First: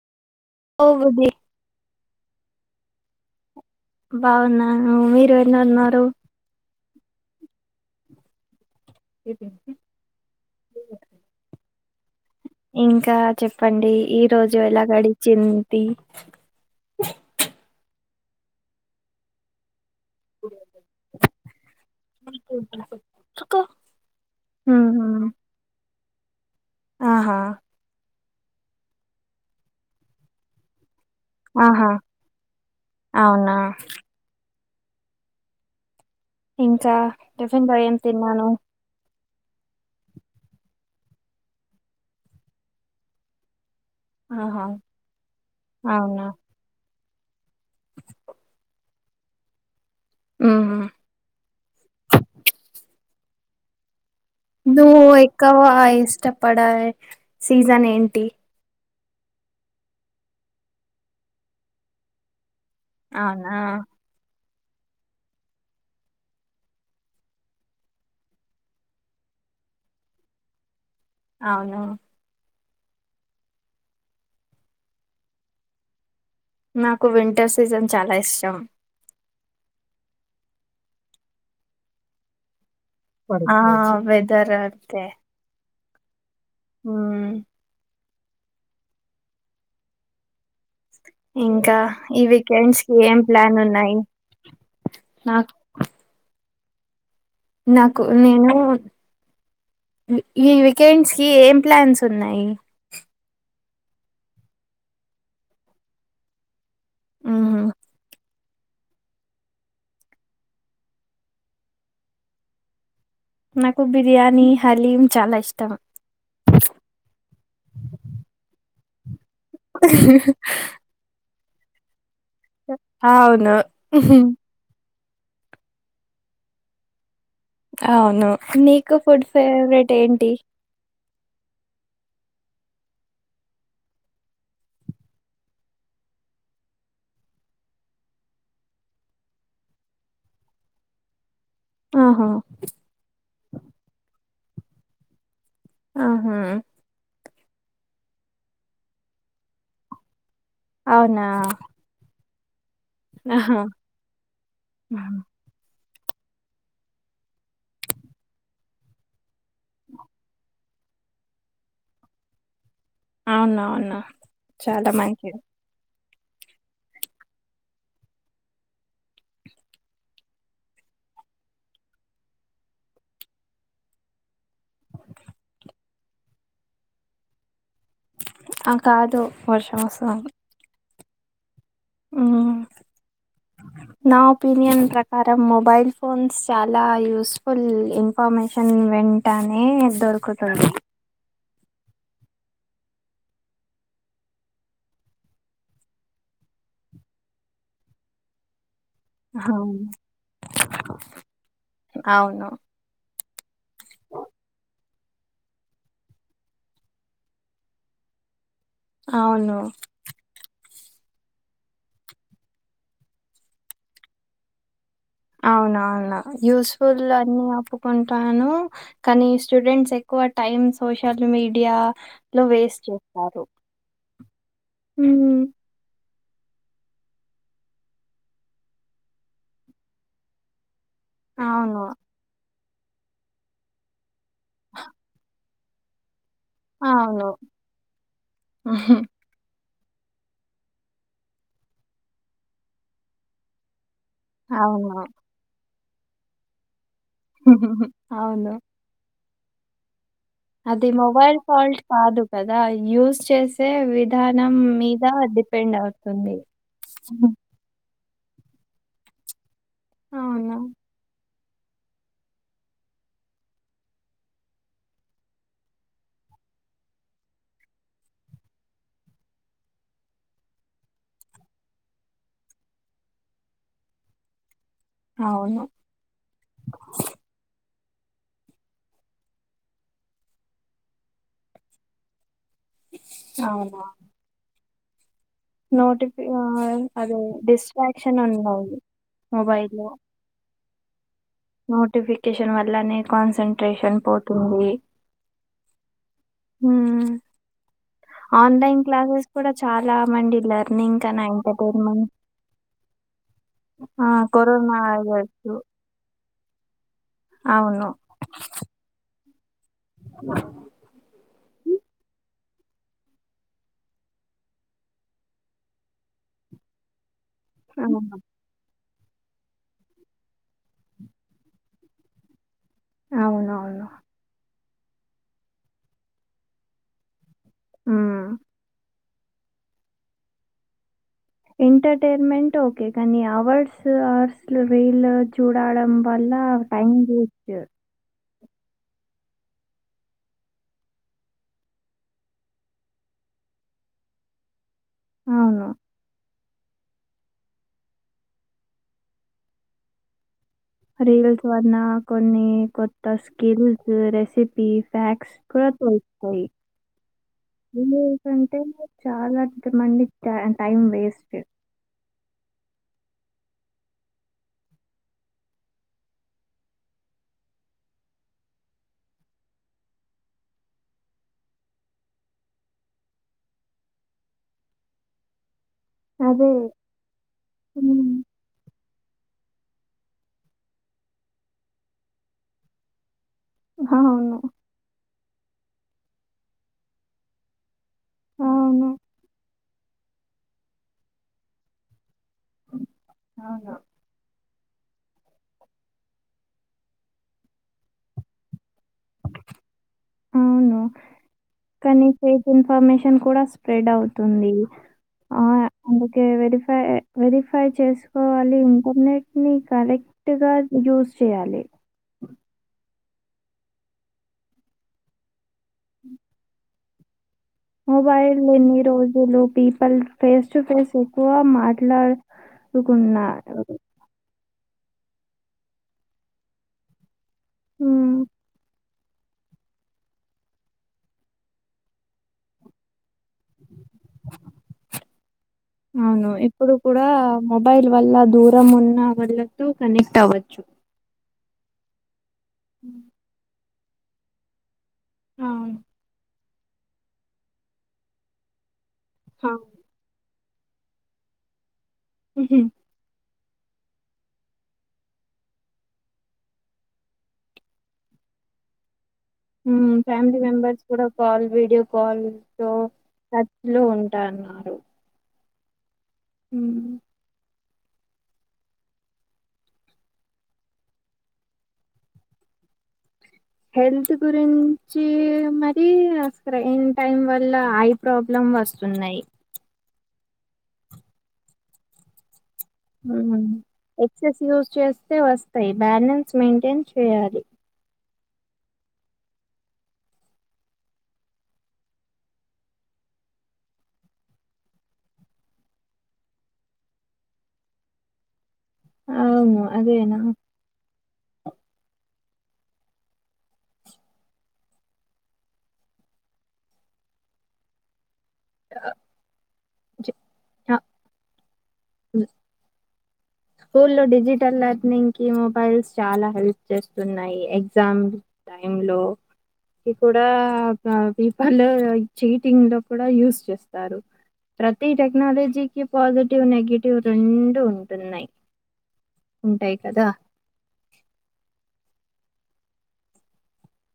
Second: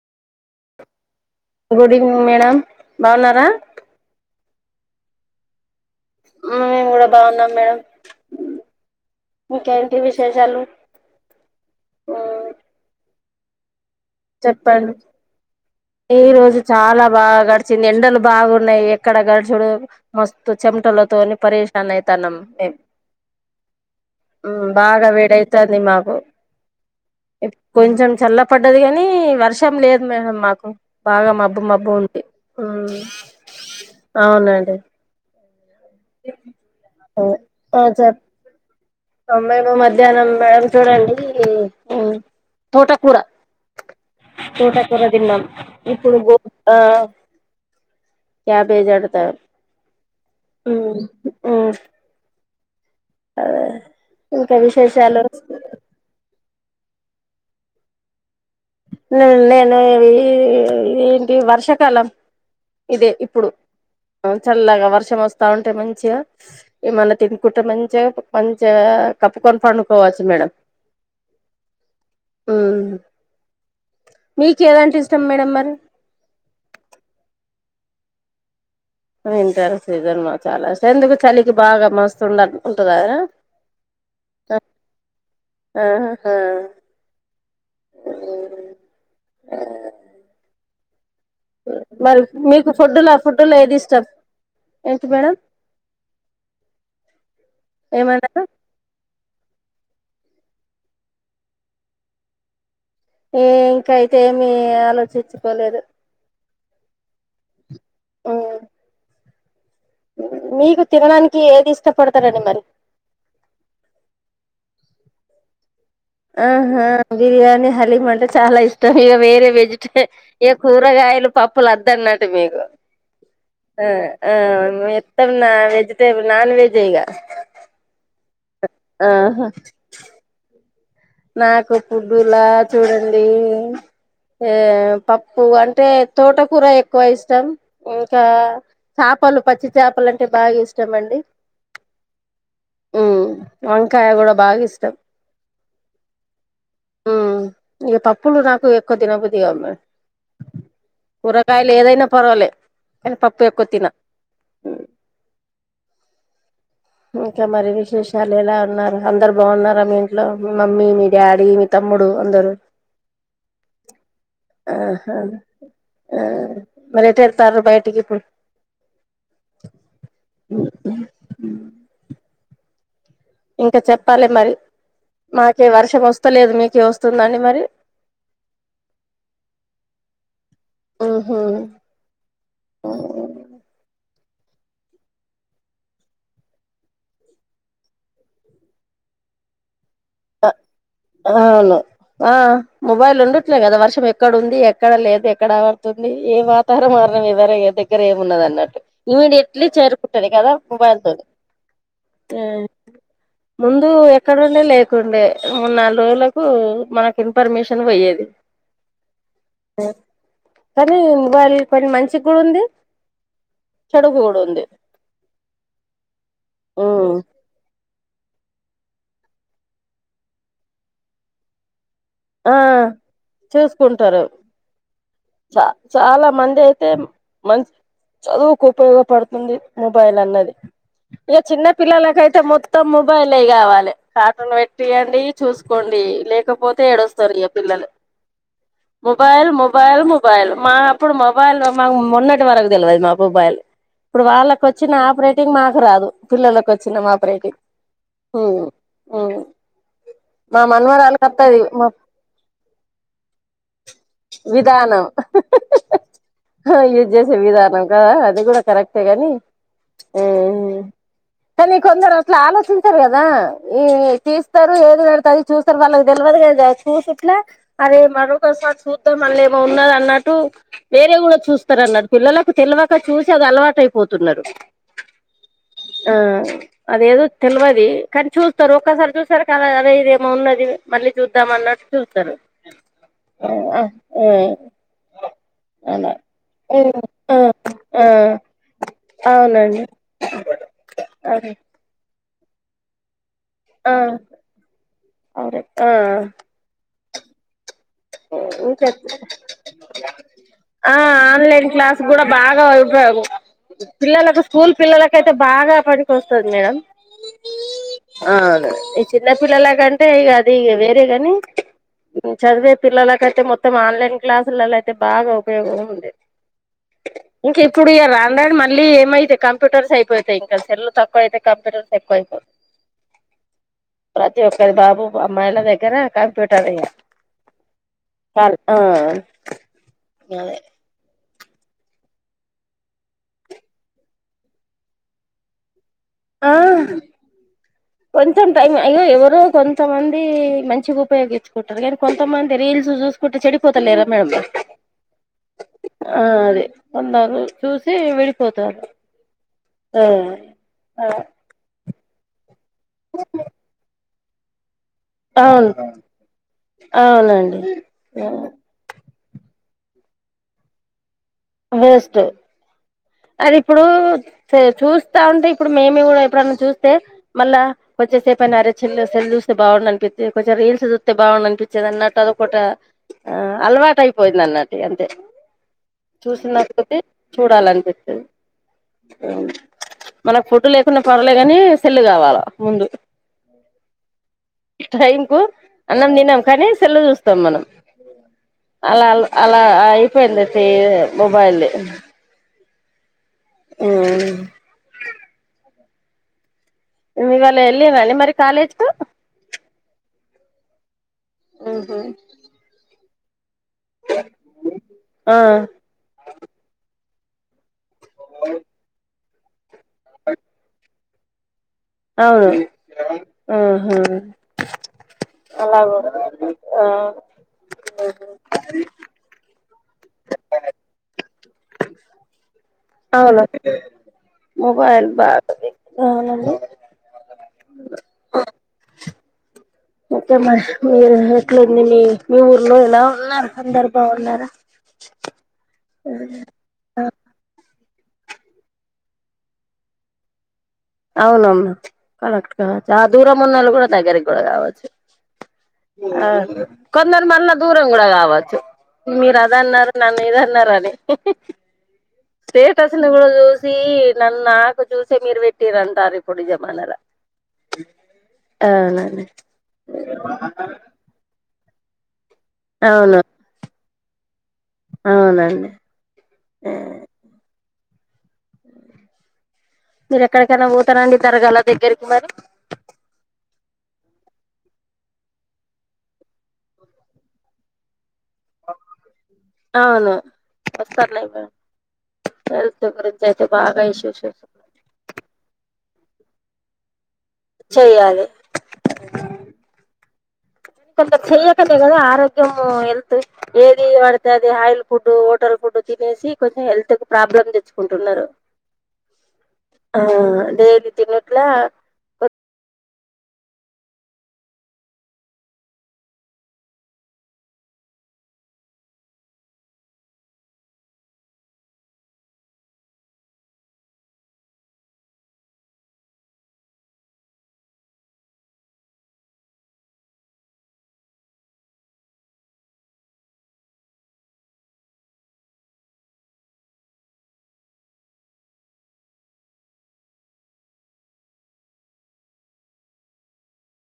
Over బి good evening madam బాగున్నారా బాగున్నా మీరు ఎన్న ఉన్నారు ఆ మేము కూడా బాగున్నాం మేడం ఇంకేంటి విశేషాలు ఇంకా చెప్పండి ఈ రోజు ఎలా చెప్పండి గడిచింది ఈ రోజు చాలా బాగా గడిచింది ఎండలు బాగున్నాయి ఎక్కడ గడిచుడు మస్తు చెమటలతో నే పరషాన్ ఆయతాన్నాం మేం మ్ బాగా ఉహు వేడైతది మాకు ఆహా కొంచెం చల్ల పడ్డది కాని వర్షం లేదు మేడం మాకు బాగా మబ్బు మబ్బు ఆహా ఉంది, మ్ అవునా అవునండి ఇంకా టిఫిన్ బై ఏం తిన్నాను తొంభై మూ మధ్యాహ్నం మేడం చూడండి తోటకూర ఆహా తోటకూర తిన్నాం ఇప్పుడు అవునా గో ఆ క్యాబేజ్ వాడతా, ఉహు మ్ అ నువ్వు ఎక్కువ ఇష్టపడ సీజన్ ఏంటి? నేను ఎల్లి ఏంటి వర్షాకాలం ఇదే ఇప్పుడు అవునా చల్లాగా వర్షం వస్తా ఉంటే మంచిగా ఏమన్న తినుకుంట మంచిగా మంచిగా కప్పుకొని పండుకోవచ్చు మేడం అవును మ్మ్ మీకు ఏదంటే ఇష్టం మేడం మరి నాకు వింటర్ సీజన్ చాలా ఇష్టం వింటర్ సీజన్ లో చాలా ఇష్టం ఎందుకు చలికి బాగా మస్తుండాలి ఉంటద రా ఆ వెదర్ అంతే ఆహా ఉమ్ మ్మ్ మ్మ్ ఇంకా మరి ఈ మీకు వీకెండ్స్ కి ఫుడ్లా ఏం ఫుడ్లో ప్లాన్ ఏది ఉన్నాయి ఇష్టం ఏంటి మేడం నాకు నాకు ఏమన్నారు నేను ఈ వీకెండ్స్ కి ఏం ప్లాన్స్ ఉన్నాయి ఈ వీక్ అయితే మేము ఏం ఆలోచించుకోలేదు ఆహా మీకు తినడానికి ఏది ఇష్టపడతారండి మరి నాకు బిర్యానీ హలీం చాలా ఇష్టం ఆహా బిర్యానీ హలీం అంటే చాలా ఇష్టం ఇగ వేరే వే [unintelligible] ఏ కూరగాయలు పప్పులు వద్దన్న మీరు అవును ఆ ఆ మీర్ తర్ నాన్ వెజిటె నాన్ వెజ్ ఏ ఇంగ అవును నీకు ఫుడ్ ఆహా ఫేవరెట్ ఏంటి నాకు ఫుడ్డులా చూడండి ఏ పప్పు అంటే తోట కూర ఎక్కువ ఇష్టం ఇంకా చాపలు పచ్చి చాపలు అంటే బాగా ఇష్టం అండి ఆహా మ్మ్ వంకాయ కూడా బాగా ఇష్టం ఆహా మ్మ్ ఇగ పప్పులు నాకు ఎక్కువ తిన బుద్ధిగావు మే అవునా కూరగాయలు ఏదైనా పర్వాలే కానీ పప్పు ఆహా ఎక్కువ తిన ఇంకా మరి విశేషాలు ఎలా ఉన్నారు అందరు బాగున్నారా మీ ఇంట్లో మమ్మీ మీ డాడీ మీ తమ్ముడు అందరు అవునవును చాలా ఆహ మంచిది ఆ మారిటెల్తారు బయటికి ఇప్పుడు మ్మ్ మ్మ్ ఇంకా చెప్పాలె మరి మాకే వర్షం వస్తలేదు మీకే వస్తుందండి మరి ఆ కాదు వర్షం వస్తంది హ్మ్ హు మ్మ్ నా ఒపీనియన్ ప్రకారం మొబైల్ ఫోన్స్ చాలా యూస్ఫుల్ ఇం న్ఫర్మేషన్ వెంటనే దొరుకుతుంది అవును ఆ మొబైల్ ఉండట్లే కదా వర్షం ఎక్కడ ఉంది ఎక్కడ లేదు ఎక్కడ పడుతుంది ఏ వా తర మారణం వివర దగ్గర ఏమున్నదన్నట్టు ఇమీడియట్లీ అవును చేరుకుంటుడు కదా మొబైల్ తోనే అవును. ముందు ఎక్కడండే లేకుండే మూడు నాలుగు రోజులకు మనకి ఇన్ఫర్మేషన్ పోయ్యేది అవును కానీ ఇవాళ కొన్ని మంచి కూడా ఉంది చదువు కూడా ఉంది అవునవును యూస్ఫుల్ అన్ని అప్పు ఉంటాను కానీ స్టూడెంట్స్ ఎక్కువ టైమ్ సోషల్ మీడియా లో ఆ వేస్ట్ చేస్తారు చూసుకుంటారు [inaudible] ఉ చ చాలా మంది అయితే మంచి చదువుకు ఉపయోగపడుతుంది మొబైల్ అన్నది ఇక చిన్న అవును పిల్లలకైతే మొత్తం మొబైలే కావాలి కార్టూన్ పెట్టియండి చూసుకోండి లేకపోతే అవును ఏడొస్తారు ఇక పిల్లలు మొబైల్ మొబైల్ మొబైల్ మా అప్పుడు మొబైల్ మా మొన్నటి వరకు తెలివది మా మొబైల్ ఇప్పుడు వాళ్ళకి వచ్చిన అవును ఆపరేటింగ్ మాకు రాదు పిల్లలకు వచ్చిన మా అవును మా అది మనవరాలకు మొబైల్ వత్తది ఫాల్ట్ కాదు కదా యూస్ చేస్ వే విధానం మీద విధానం డిపెండ్ అవుతుంది యూజ్ చేసే విధానం అది కూడా కరెక్టే గాని ఉ అవునా కానీ కొందరు అట్లు ఆలోచించరు కదా ఈ తీస్తారు ఏది పడితే అది చూస్తారు వాళ్ళకు తెలివదు కదా చూసుట్లా అరే మరొకసార్ చూద్దా మళ్ళ ఏమో ఉన్న అన్నట్టు వేరే కూడా చూస్తారన్నారు పిల్లలకు తెలివక చూసి అది అలవాటయిపోతున్నారు అవును ఆ అదేదో తెలివది కానీ చూస్తారు ఒక్కసారి చూసారు కదా అదే ఇదేమో ఉన్నది మళ్ళీ చూద్దాం అన్నట్ ఏ నోటిఫ అదే ఆ. డిస్ట్రాక్షన్ ఉండాలి మొబైల్ లో అ నోటిఫికేషన్ వల్లనే ఆ, కాన్సన్ంట్రేషన్ పోతుంది అవును ఆ. ఉ కూడా చాలా మంది [inaudible] ఆ లెర్నింగ్ కన్నా ఆన్లైన్ క్లాస్ ఎంటర్టైన్మెంట్ కూడా బాగా ఉపపయోగం ఆ పిల్లలకు స్కూల్ కరోనా పిల్లలకయితే అవ్వచ్చు. బాగా పడి కోస్తాది మేడం అవును. ఆ ఈ చిన్న పిల్లల కంటే ఈ అదిగ ఇవి తే గాని చదివే పిల్లలకయితే మొత్తం ఆన్లైన్ క్లాసులలో అయితే బాగా ఉపయోగం ఉండే ఇంక ఇప్పుడు ఇగ అవును. రాన్ రాను ఇళ్లి ఏమైతే కంప్యూటర్స్ అయిపోతాయ్ ఇంకా సెల్ తక్కువయితాయ్ కంప్యూర్స్ ఎక్కువైపో అవునవును ప్రతి ఒక్కరి బాబు అమ్మాయిల దగ్గర కంప్యూటర్ ఇగ హ్మ్. చాలు ఆ [inaudible] ఎంటర్టైన్మెంట్ ఓకే కానీ అవర్స్ అవర్స్ వీల్ చూడడం వల్ల ఆ టైం వేస్ట్ కొంచెం టైం అయినా ఎవరు కొంతమంది మంచిగా ఉపయోగించుకుంటారు కానీ కొంతమంది రీల్స్ చూసు కుట చెడిపోత లేరా మేడం అవును ఆ అదే కొందరు చూసి విడిపోతారు ఆ ఆ రీల్స్ వల్ల కొన్ని కొత్త స్కిల్స్ రెసిపీ ఫ్యాక్స్ కూడా అవును [unintelligible] స్తాయి అవునండి [inaudible] ఏంటంటే చాలా అద్భుతమండి టై టైం వేస్ట్ వేస్ట్ అది ఇప్పుడు చూ చూస్తా ఉంటే ఇప్పుడు మేమి కూడా ఎప్పుడన్నా చూస్తే మళ్ళా కొంచెంేపుయి అరే చెల్ సేల్ చూస్తే బాగుండి అనిపిిది కొంచెం రీల్స్ చూస్తే బాగుం అనిపిిది అన్నట్టు అదొకట ఆ అలవాటు అయిపోయింది అన్నటి అంతే అదే. చూసినకొద్ది చూడాలనిపి హ్మ్. అవును మనకు ఫుడ్ లేకుండా పర్లే గాని సెల్ కావాల ముందు హ అవును టైం కు అన్నం తిన్నాం కానీ సెల్ల చూస్తాం మనం అ అవును. అలా అల్ అలా అయిపోయింది సే మొబైల్ది అవును ఉ ఇవ ఇవ్వాలా ఎల్లిండ్రా అండి మరి కాలేజ్ కు అవును కనీ ఫేక్ ఇన్ఫర్మషన్ కూడా స్ప్రెడ్ అవుతుంది ఆ అందుకే వెరిఫై వెరిఫై చేసు కోవాలి ఇంటర్నెట్ ని కరెక్ట్ గా యూస్ చేయాలి అవును ఉహు అలాగూడా ఆ మొబైల్న్ని రోజులు పీపుల్ ఫేస్ టు ఫేస్ ఎక్కువ మా అవును ట్లాకుతున్నారు మొబైల్ బాగా [unintelligible] నండి ఉ ఓకే మరి మీరు ఎట్లంది మీ మీ ఊర్లో ఎలా ఉన్నారు అందర్ బాగున్నారా అవును ఎప్పుడు కూడా మొబైల్ వల్ల దూరం ఉన్న వళ్లతో కనెక్ట్ అవ్వచ్చు అవునమ్మా కరెక్ట్ కావచ్చు ఆ దూరం ఉన్నళ్ళు కూడా దగ్గరికి గూడా గావచ్చు అవును. ఆ కొందరు మళ్ళ దూరం గూడా గావచ్చు మీరు అది అన్నారు నన్ను ఇదన్నరాని అవును. స్టేటస్న్ గూడా చూసి నన్న నాకు చూసే మీరు పెట్టటిరంటార ఇప్పడి జమానల అవునండి హ్మ్ ఫ్యామిలీ మెంబర్స్ కూడా కాల్ వీడియో కాల్లు అవును లో ఉంటా అన్నారు అవునండి మీరు ఎక్కడికైనా పోతారంండి తరగాల దగ్గరకి మరి హెల్త్ గురించి మరి అక్కడ ఇన్ టైం వల్ల ఐ ప్రాబ్లం వస్తున్నాయి అవును వస్తున్నాయి గాదా హెల్త్ గురించి హ్మ్ అయితే బాగా ఇష్యూ ఇష్యూస్ ఎక్సెస్ యూజ్ చేస్తే వస్తాయి బ్యాలెన్స్ మెయింటైన్ చేయాలి చేయాలి కొంచం చెయకనే కదా ఆరోగ్యము హెల్త్ ఏది పడితే అది ఆయిల్ ఫుడ్, హోటల్ ఫుడ్ తినేసి కొంచెం హెల్త్ కి ప్రాబ్లమ్ తెచ్చుకుంటున్నరు. అవును ఆ అదేనా డైలీ తినట్లా ఆ జె ఆ ఉ స్కూల్లో డిజిటల్ లెర్నింగ్ కి మొబైల్స్ చాలా హెల్ప్ చేస్తున్నాయి. ఎగ్జామ్ టైంలో కి కూడా ఆ పీపర్లో చీటింగ్ లో కూడా యూస్ చేస్తారు. ప్రతి టెక్నాలజీకి పాజిటివ్ నెగిటివ్ రెండు ఉంటున్నాయి. ఉంటాయి కదా